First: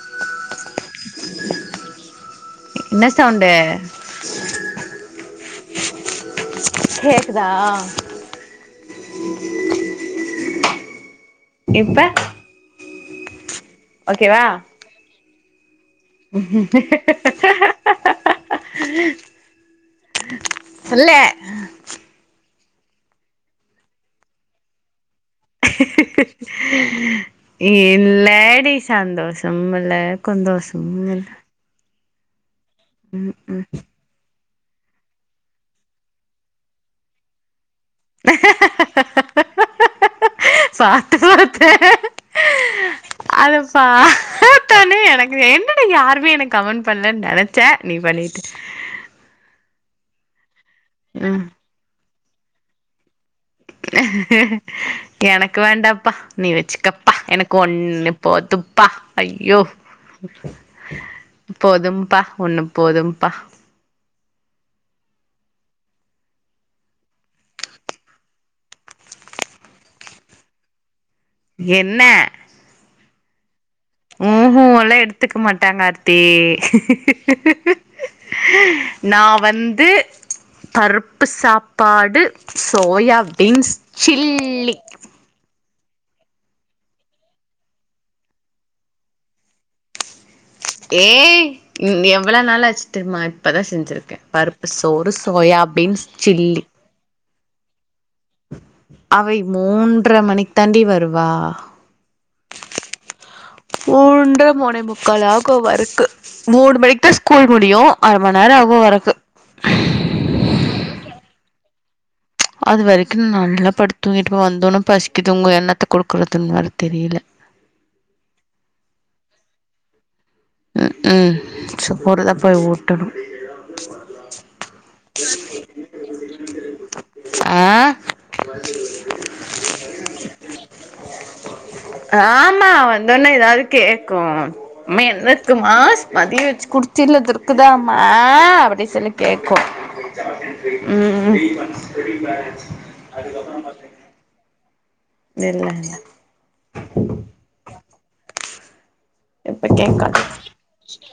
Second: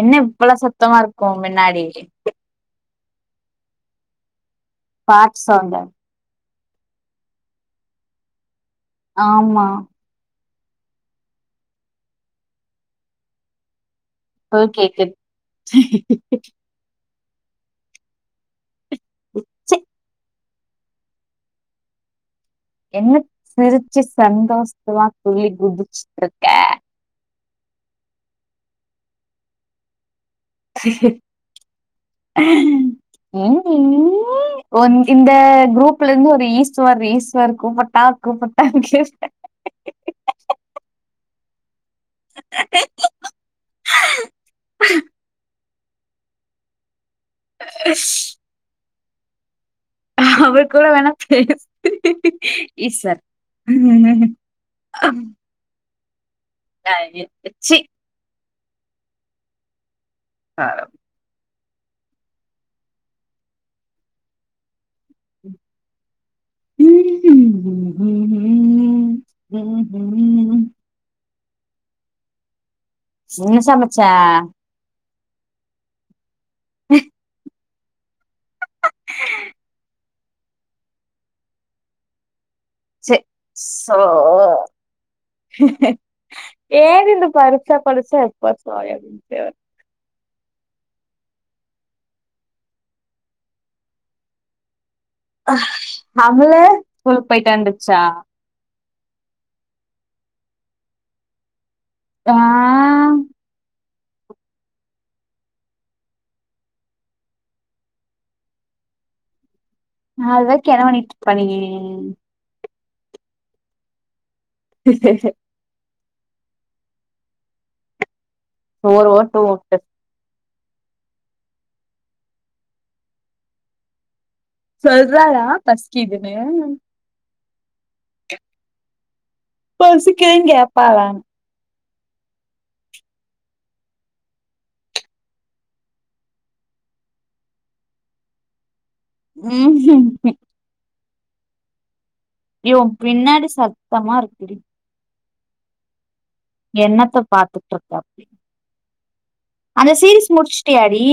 என்ன இவ்ளோ சத்தமா இருக்கு உ பின்னாடி ன்ன சவுண்டு பாட் சௌண்டு கேக்குதா ஆமா இப்ப ஓகேவா ஹு கேக்குது ச்சீ [unintelligible] சொல்லு என்ன சிரிச்சு சந்தோஷத்துல துள்ளி குதிச்சிட்டு இருக்க இல்லடி சந்தோஷமும் இல்ல குந்தோஷோமு இல்ல உம் உ ஒ இந்த குரூப்ல இருந்து ஒரு ஈஸ்வர் ஈஸ்வர் கூப்பட் டா கூப்பட்டா பாத்த அதப்பாத்தோனே எனக்கு வேணூ என்ன யாருமே எனக்கு கமெண்ட் பண்ணலன்னு நினைச்சே நீ பண்ணீட்ட அவர் கூட வேணா ம் பேசு ஈஸ்வர் எனக்கு வேண்டாப்பா நீ வச்சிக்கப்பா எனக்கு ஒன்னு போதுப்பா ஐயோ ஆ போதும்பா ஒன்னு போதும்பா ம் ஹூம் ஹூ ஹூம் ஹூ என்ன என்ன சமச்ச கத்துக்க மாட்டாங்க ஆர்த்தி நா வந்து பருப்பு சாப்பாடு சே சோயா பீன்ஸ் சில்லி ஏது இந்த பருப்பு சாப்பாடு சே எப்ப பாரு சோயா பீன்ஸ் ஏய் எவ்வள நாளாச்சி தெரியுமா இப்பதா செஞ்சிருக்கே பருப்பு சோறு சோயாபீன்ஸ் அமுல சில்லி ஸ்கூலுக்கு போயிட்டு வந்துச்சா அவை மூன்ற மணிக்கு தாண்டி வருவா ஆ மூன்ற மூணேமுக்கால் ஆகு வர்றக்கு மூணு மணிக்கு தா ஸ்கூல் முடியு அர மணி நேரோ ஆகு வர்றக்கு ஆ அதுவரைக்கி என்ன பண்ணீட்டு இருப்ப நீ அது வரைக்கு நல்லா படுத்துதூங்கிட்டுருப்பே வந்தோன்ன பசிக்குதுங்கு என்னத்த குடுக்குறதுன்னு வேற தெரியல சோற போட்டு ஊட்டு ம் ம் சோறு தா பொய் ஊட்டணு சொல்றாளா பசிக்கிதுன்னு ஆ பசிக்குதுன்னு கேப்பாளான்னு ஆமா வந்தோன்னே ஏதாது கேக்கு அம்மா என்ன இருக்குமா மதியோ வச்சி குடுத் தச்சில இருக்குதாமா அப்டி சொல்லி கேக்கு ம் ம் ம் ஏ ஓ பின்னாடி சத்தமா இருக்குடி இல்ல இல்ல என்னத்த பாத்துட்ருக்க அப்டி இப்ப கேக்காது முடிச்சுட்டியாடி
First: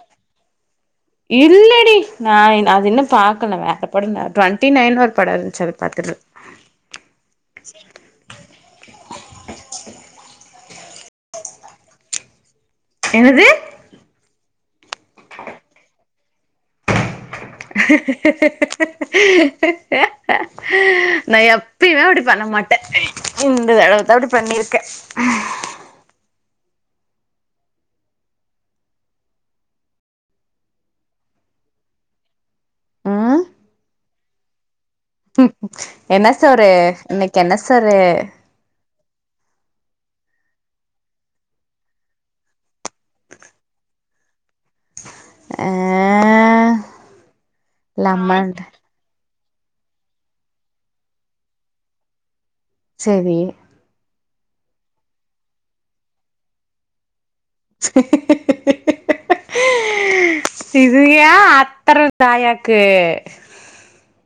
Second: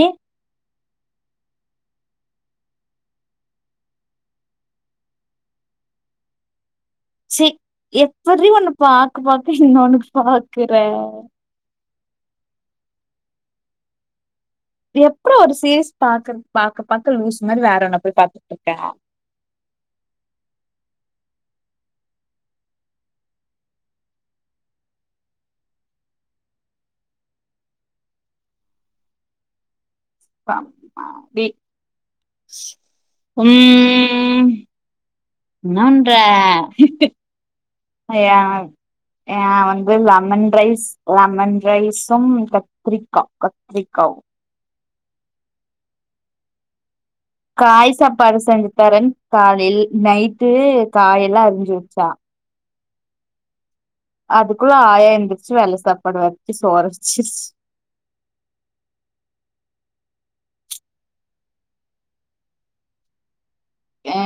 இல்லடி நா என் அது இன்னு பாக்கலங்க அந்த படோ ட்வெண்ட்டி நைன் ஒரு படோ இருந்துச்சி அத பாத்துட்டு சி எப்பிட்ரி ஒன்னு பாக்க பாக்க இன்னொன்னு பாக்குற என்னது எப்டி ஒரு சீரிஸ் பாக்கற பாக்க பாக்க லூஸ் மாரி வேற ஒன்ன போய் பாத்துட்டுருக்க நா எப்பயுமே அப்டி பண்ண மாட்டே இந்த தடவதா அப்டி பண்ணிருக்கே ம் ம் ம் என்ன பண்ற என்ன சோறு இன்னைக்கு என்ன சோறு அய்யா ஏ வந்து லெமன் ரைஸ் லெமன் ரைஸும் கத்திரிக்கா கத்திரிக்காவு ஆ காய் சாப்பாடு லெமன் செஞ்சித்தறேன் காலேல் நைட்டு காயெல்லா அரிஞ்சு வச்சா செரி அதுக்குள்ள ஆயா எந்திரிச்சி வெள்ள சாப்பாடு வச்சி சோற வச்சிருச்சி இதயா அத்தர தாயாக்கு ஆ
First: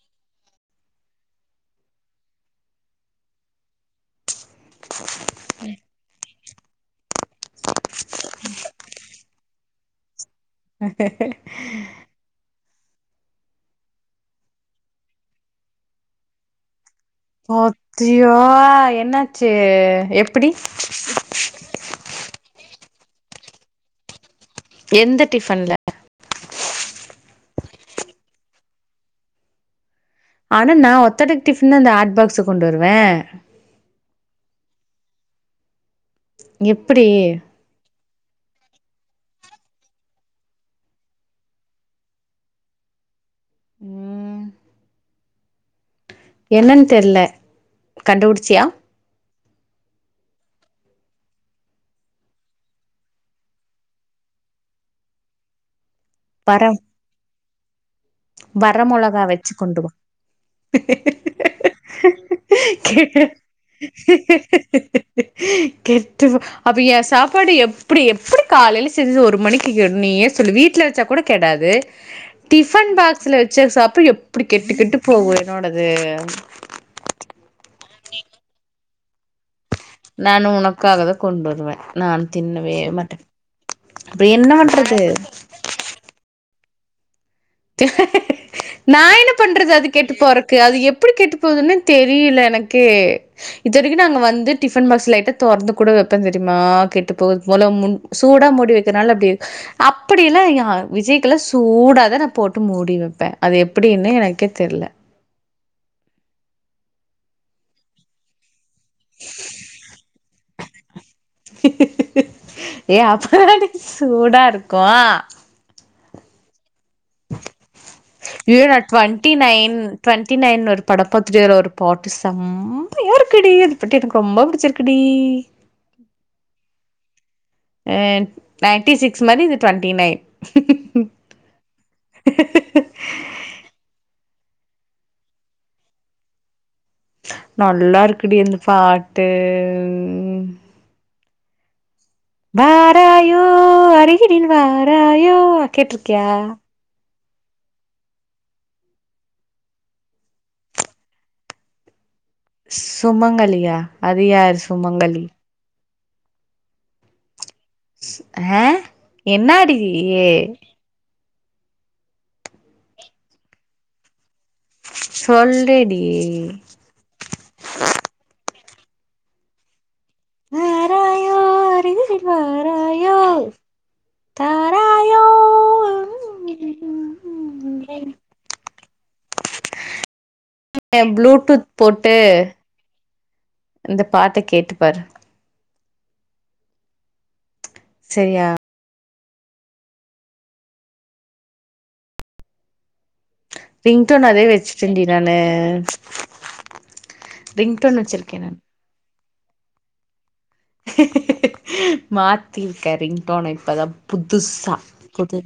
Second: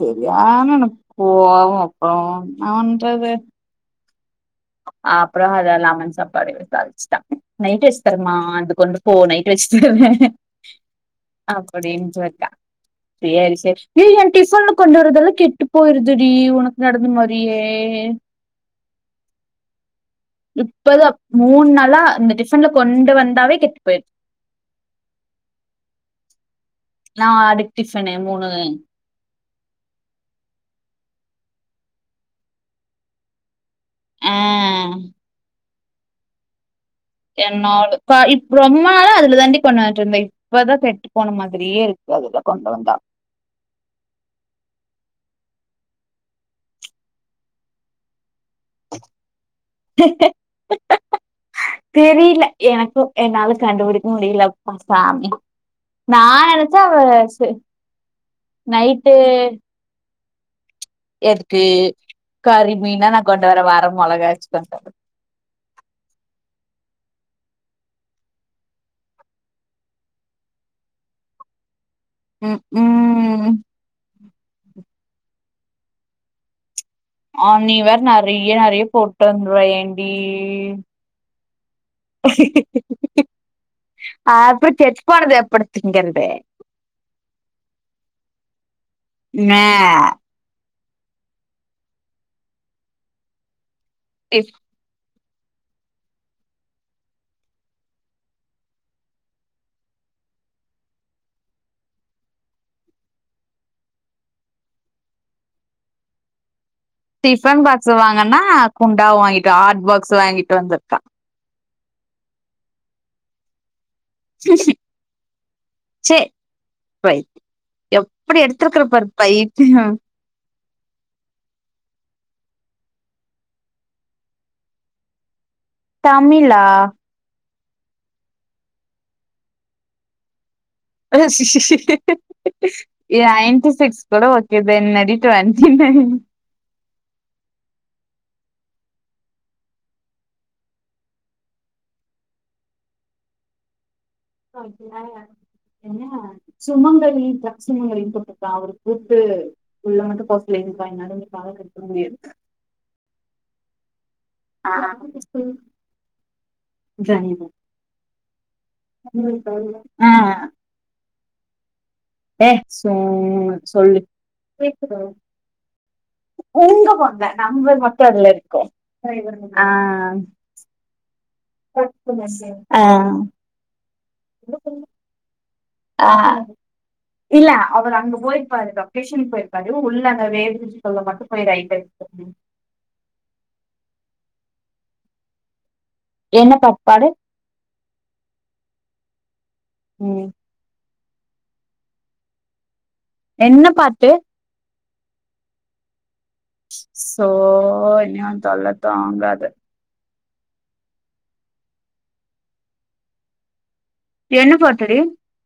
செரியான எனக் கோவோ அப்புறோ இன்னா பண்றது அ அப்புற அத லமன் சாப்பாடு தாளிச்டா நைட் வெஷ் தரமா அது கொண்டு போ நை ட்டு வெஷ்ட் [unintelligible] அப்படின் போய்ர்க்கா சேரி சேரி எ என் டிஃபன்ல கொண்டு வரதல்லா கெட்டு போய்ருதுடி உனக் ஆத்தியோ என்னாச்சு எப்டி இப்பதா மூண் நாளா இந்த டிஃபன்ல கொண்டு வந்தாவே கெட்டு போய்ர்து எந்த டிஃபன்ல நா அடுக் டிஃபனு மூணு ஆனா நா ஓத்தடுக் டிஃபன் தா அந்த ஹாட் பாக்ஸு கொண்டு வருவே ஆ எப் என்னாடு கா இப் ரொம் நாளா அதுல தாண்டி கொண் வந்ட்ருந்தே இப்பதா கெட்டு போன மாதிரியே இருக்கு அதுல கொண்டு வந்தா ம் என்னன் தெர்ல கண்டுபுடி தெரியில எனக்கு என்னால கண்டுபுடிக் முடியில அப்பா சாமி நா வர நெனச்ச அவ ச வர நைட்டு மொளகா வச்சு கொண்டு வா எதுக்கு கறி கெ மீனா நா கொண்டு வரே வர மொளகாச்சு கொண்டு வரே கெட்டு போ அப்ப எ சாப் ப்படி எப்புடி எப்புடி காலையில செஞ்சு ஒரு மணிக்கு கெடு நீயே சொல்லு வீட்ல வெச்சா கூட கெடாது ம் டிஃபன் பாக்ஸ்ல ம் வெச்ச சாப்ப எப் புடி கெட்டுக்கெட்டு போகு என்னோடது ஆங் நீ வேற் நறிய நறிய போட்டு வந்துருவ ஏண்டி நா உனக்காகதா கொண்டு வருவே நா தின்னவே மாட்ட ஆ அப்புற கெட்ப் போனத எப்படி திங்கறது நா என்ன மே பண்றது அது கெட்டு போறக்கு அது எப் ப்புடி கெட்டு போதுன்னு தெரியில எனக்கே இது வரிக்கு நாங் அங்க வந்து டிஃப் டிஃபன் பாக்ஸ் லைட்ட தொற்ந்து கூட வெப்பேந் தெரியுமா கெட்டு போகுது போல முன் சூடா மூடி வெக்கிற்னால அப்டி அப்படியென்ன யா விஜய்கலா சூடாதா நா போட்டு மூடி வெப்பே அது எப்படின்னு எனக்கே தெர்ல டிஃபன் பாக்ஸு வாங்கன்னா குண்டாவ வாங்கிட்டு ஹாட் பாக்ஸ் வாங்கிட்டு வந்திர்க்கா ஏ அப்ப தான்டி சூடா இருக்கு சேர் வை ஏ நா ட்வெண்டி நைன் ட்வெண்டி நைன் இரு பட பாத்துட்டு அதுல ஒரு பாட்டு செம்மையா இருக்குடி அது பாட்டு எனக்கு ரொம்ப பூடிச்சிருக்குடி தமிழா அ நைன்டி சிக்ஸ் மாரி இது ட்வெண்டி நைன் எ ஐன்டி சிக்ஸ் கூட ஒ இத்தென்னடி ட்வெண்டி நைன் நல்லா இருக்குடி அந்த பாட்டு வாராயோ அரு ருகில் வாராயோ கேட்ருக்கியா மேக்ஸிமம் ஒரு இன்ட்ரோ போட்டா அவரு கூப்ட்டு உள்ள மட்டு போக செல்லி இருக்காங்க [unintelligible] முடியாது சுமங்கலியா அதுயாரு சுமங்கலி அ ஆ என்னாடி அ ஏ சும்மா சொல்லு சொல்லுடி உங்க ஃபோன்ல நம்பர் மட்டு அதுல இருக்கு ஆ வாராயோ அருகினில் ஆ தாரா இல்ல அவரு அங்க போயிருப்பாரு லொகேஷன்கு போயிருப்பாரு உள்ள வே ப்ளூடூத் போட்டு இந்த பாட்ட கேட்டு பாரு என்ன பாட் பாடு செரியா ம் என்ன பாட்டு ரிங்டோன் அதே வெச்சிட்டேன் டி நானு ச்சோ ரிங்டோன் இனி வச்சிருக்கே உன் நானு தொல்ல தாங்காது மாத்திருக்கே ரிங்டோன இப்தா என்ன புதுச பாட்டுடி புது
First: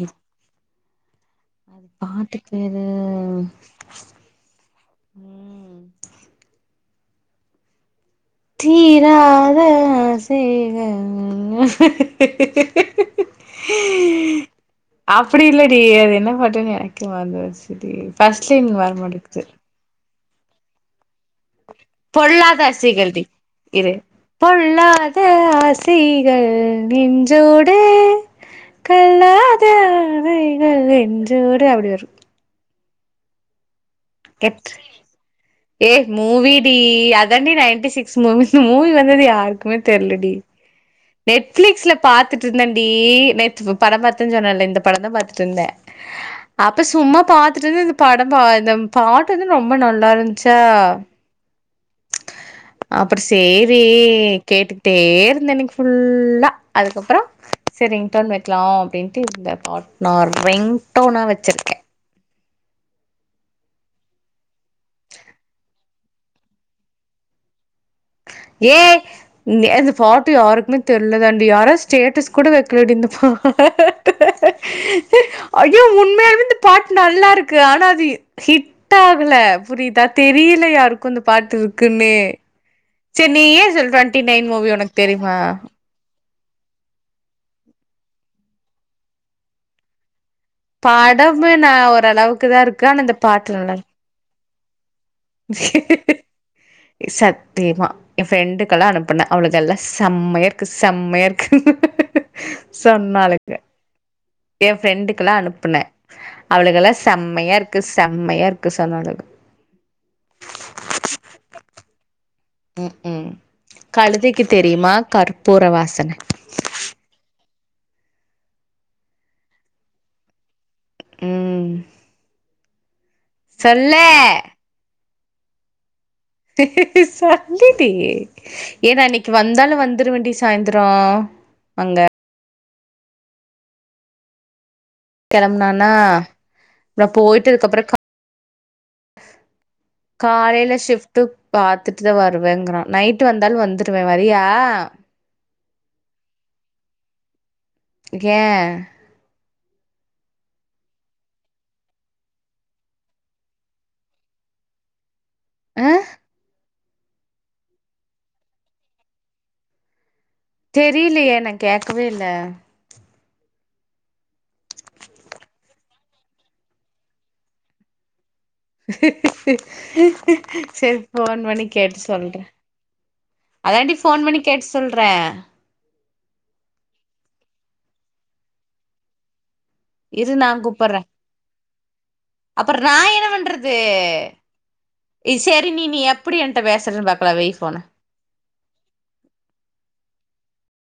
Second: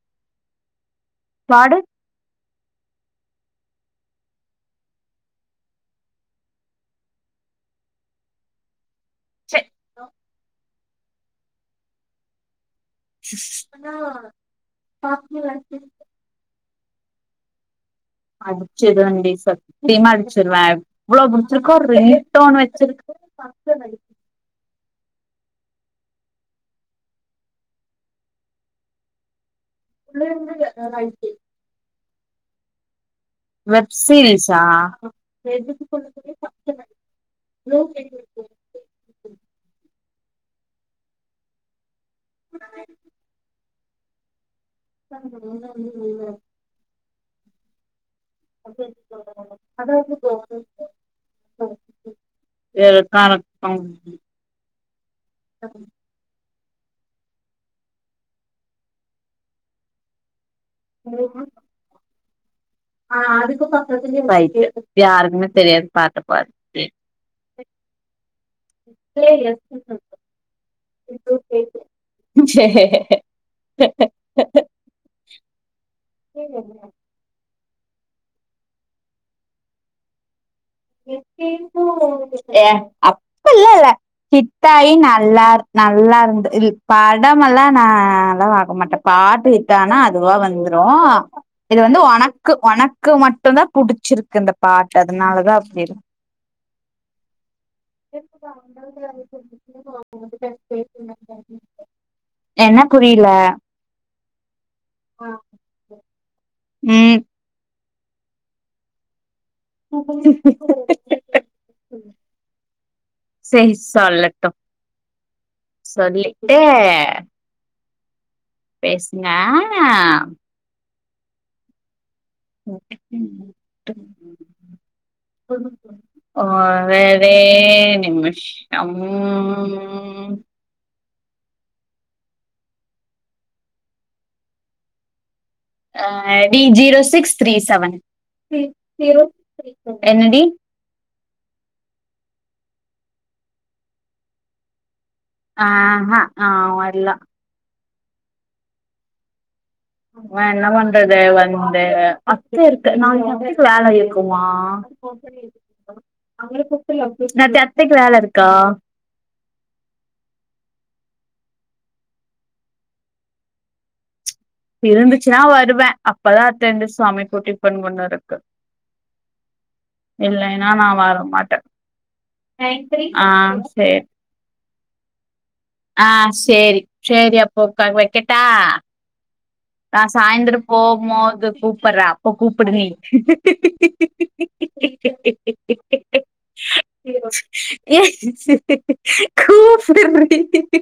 பாடு அது பாட்டு வேற தீராத ச்சே ஆசைகள் பண்ணா [unintelligible] ஒகே வந்துருச்சி அடிச்சிருவேன் டி சத்தியமா அடிச்சிருவே இவ்ளோ புடிச்சிருக்கோ ரிங்டோன் பொல்லாத ஆசைகள் வச்சிருக்க தீராத ஆசைகள் நெஞ்சோடு கல்ல த ஆசைகள் நெஞ்சோடு அப்டி வரும் வ க ஏ மூவி டி அதாண்டி ninety six movie movie movie வந்தது யாருக்குமே தெர்லடி நெட்ஃபிளிக்ஸ்ல பாத்துட்டு இருந்தேன்டி நேத்து படோ பாத்தேன்னு சொன்னல இந்த படம் தா பாத்துட்டு இருந்தே அப்ப சும்மா பாத்துட்டு இருந் படம் பா இந்த பாட்டு வந்து ரொம்ப நல்லா இருந்சா அப்பறோ சேரி கேட்டுக்கிட்டே இருந்தே இன்னைக்கு ஃபுல்லா அதுக்கப்பறோ சேரி ரிங்டோன் வெக்கலா அப்டின்ட்டு இந்த பாட் நார்ம ரிங்டோனா வெச்சிருக்கே ரைட்டு யாருக்குமே தெரியாது பாட்டு பாடு ஏய் இந்த பாட்டு யாருக்குமே தெர்லதாண்டி யாரோ ஸ்டேட்டஸ் கூட வெக்கல இந்த ஐயோ உண்மையாலுமே இந்த பாட்டு நல்லா இருக் ஆனா அது ஹிட் ஆகுல புரியுதா தெரி ல யாருக்கு இந்த பாட்டு இருக்குன்னே அப்பில்ல இல்ல ஹிட் ஆயி உனக்கு தெரியுமா நல்லா நல்லா இருந்து இது படமெல்லா நா அவ்ளா பாக்க மாட்டே பாட்டு ஹிட்டானா பொதுவா வந்துரு படமு நா இது வந்து ஓரளவுக்கு ஒனக்கு தா இருக்கு ஆனா ஒனக்கு இந்த பாட்டு மட்டுதா நல்லா புடிச்சிருக் க்கு இந்த பாட்டு அதனாலதா அது சத்தியமா எயா ஃப்ரெண்டுக்கெல்லா அனுப்புனே அவளுக்கல்லா செம்மையா இருக்கு செம்மையா இருக்கு என்ன புரில சொன்னாளுங்க எயா ஃரெண்டுக்கல்லா அனுப்புனே அவளுகல்லா ம் செம்மையா இருக்கு செம்மையா இருக்கு சொன்னாளுக ம் ம் சேரி கழுதைக்கு சொல்லட்டு தெரியுமா கற்பூர வாசன சொல்லிட்டே பேசுங்க ம் ம் சொல்லே சொல்லுங்க சொல்லுடி நிமிஷம் ஏனா இன்னைக்கி வந்தாலு வந்துருவேண்டி சாய்ந்தரோ வங்க கெளம்புனானா அடி ஜீரோ நா சிக்ஸ் த்ரீ போயிட்டதுக்கு அப்புறோ செவன் என்னடி ட்டு பாத்துட்டு தா வருவேங்கிறா நைட்டு வந்தாலு வந்துருவே வரியா ஆ அ நா வரல ஏ நா என்ன பண்றது வந்து இருக்கு வேல இருக்குமா உம் நட்டு அத்தைக்கு வேல இருக்கா தெரிலயே நா கேக்கவே இல்ல இருந்துச்சுனா வருவே அப்பதா அத்தந்து சமைக்கு டிபன் பண்ணு இருக்கு நா செரி வர போன் பண்ணி கேட்டு சொல்றே மாட்டே ஆ அதாண்டி சேரி போன் பண்ணி கேட்டு சொல்றே ஆ செரி செரி அப்போ கால் வைக்கட்டா நா இரு சாய்ந்தரோ கூப்பட்றே போமொது கூப்பறே அப்ப கூப்புடு அப்பறோ நீ நா என்ன பண்றது இ செரி நீ நீ எப்புடி என்ட்ட பேசுறன்னு பாக்கலா வைய் ஃபோன ஓட்ஸ் சுகி ரெண்டு டோட்டி